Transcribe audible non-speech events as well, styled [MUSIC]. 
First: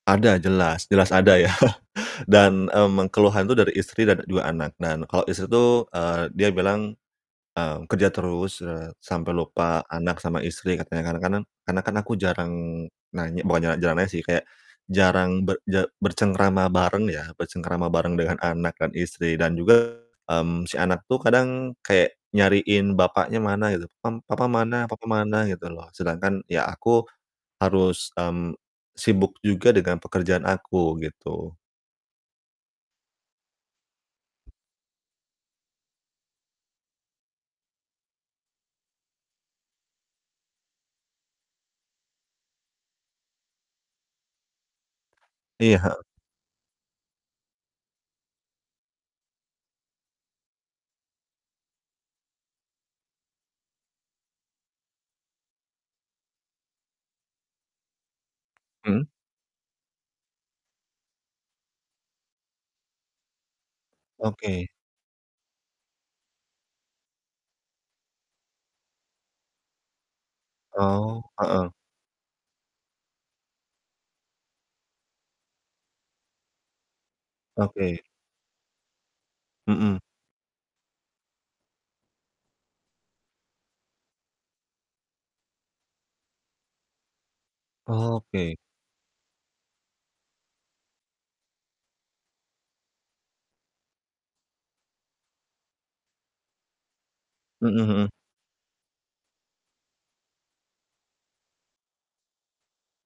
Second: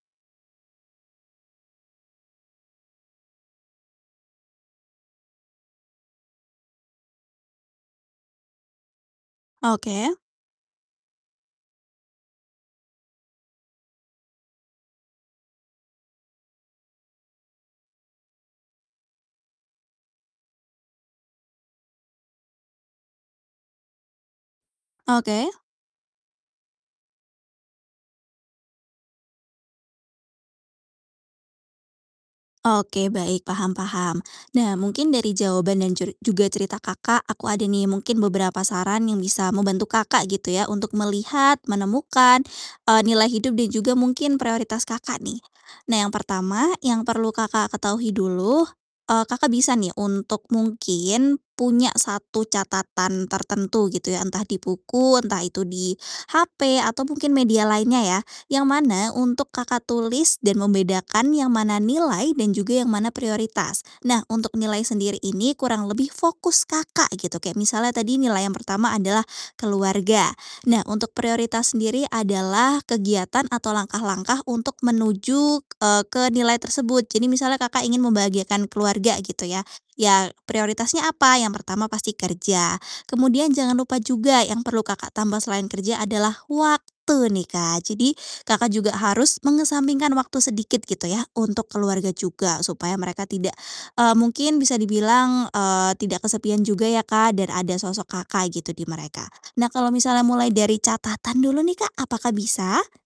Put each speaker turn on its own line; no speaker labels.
Ada, jelas, jelas ada ya, [CHUCKLES] dan, mmm, keluhan itu dari istri dan ada 2 anak, dan kalo istri tuh, eee, dia bilang, eee, kerja terus, eee, sampai lupa
Oke.
anak sama istri katanya, kadang-kadang karena kan aku jarang nanya bukan ja jarang nanya sih, kayak jarang berje bercengkrama bareng ya, bercengkrama bareng dengan anak dan istri dan juga, mmm, si anak tuh kadang kayak nyariin bapaknya mana gitu, pam "Papa mana? Papa mana?"
Oke.
Gitu loh. Sedangkan ya aku harus, mmm, sibuk juga dengan pekerjaan aku gitu.
Oke baik, paham paham. Nah mungkin dari jawaban dan jur juga cerita Kakak, aku ada nih mungkin beberapa saran yang bisa membantu Kakak gitu ya, untuk melihat, menemukan, eee, nilai hidup dan juga mungkin prioritas Kakak nih.
Iya, heeh.
Nah, yang pertama yang perlu Kakak ketahui dulu, eee, Kakak bisa nih untuk mungkin punya 1 catatan tertentu gitu ya, entah di buku, entah itu di HP, atau mungkin media lainnya ya, yang
Mhm.
mana untuk Kakak tulis, dan membedakan yang mana nilai, dan juga yang mana prioritas. Nah, untuk
Oke.
nilai sendiri ini kurang lebih fokus Kakak, gitu. Kayak misalnya tadi nilai yang pertama adalah keluarga. Nah, untuk
Oh, heeh.
prioritas sendiri adalah kegiatan atau langkah-langkah untuk menuju, eee, ke nilai tersebut. Jadi, misalnya Kakak ingin
Oke.
membahagiakan keluarga gitu ya.
Mhm.
Ya prioritasnya apa? Yang pertama pasti kerja, kemudian jangan lupa juga yang perlu Kakak tambah selain kerja adalah waktu nih, Kak. Jadi,
Oke.
Kakak juga harus mengesampingkan waktu sedikit gitu ya, untuk keluarga juga supaya mereka tidak eee, mungkin bisa dibilang, eee, tidak kesepian juga ya Kak, dan ada
Mhm
sosok
mhm.
Kakak gitu, di mereka. Nah kalau misalnya mulai dari catatan dulu nih, Kak, apakah bisa?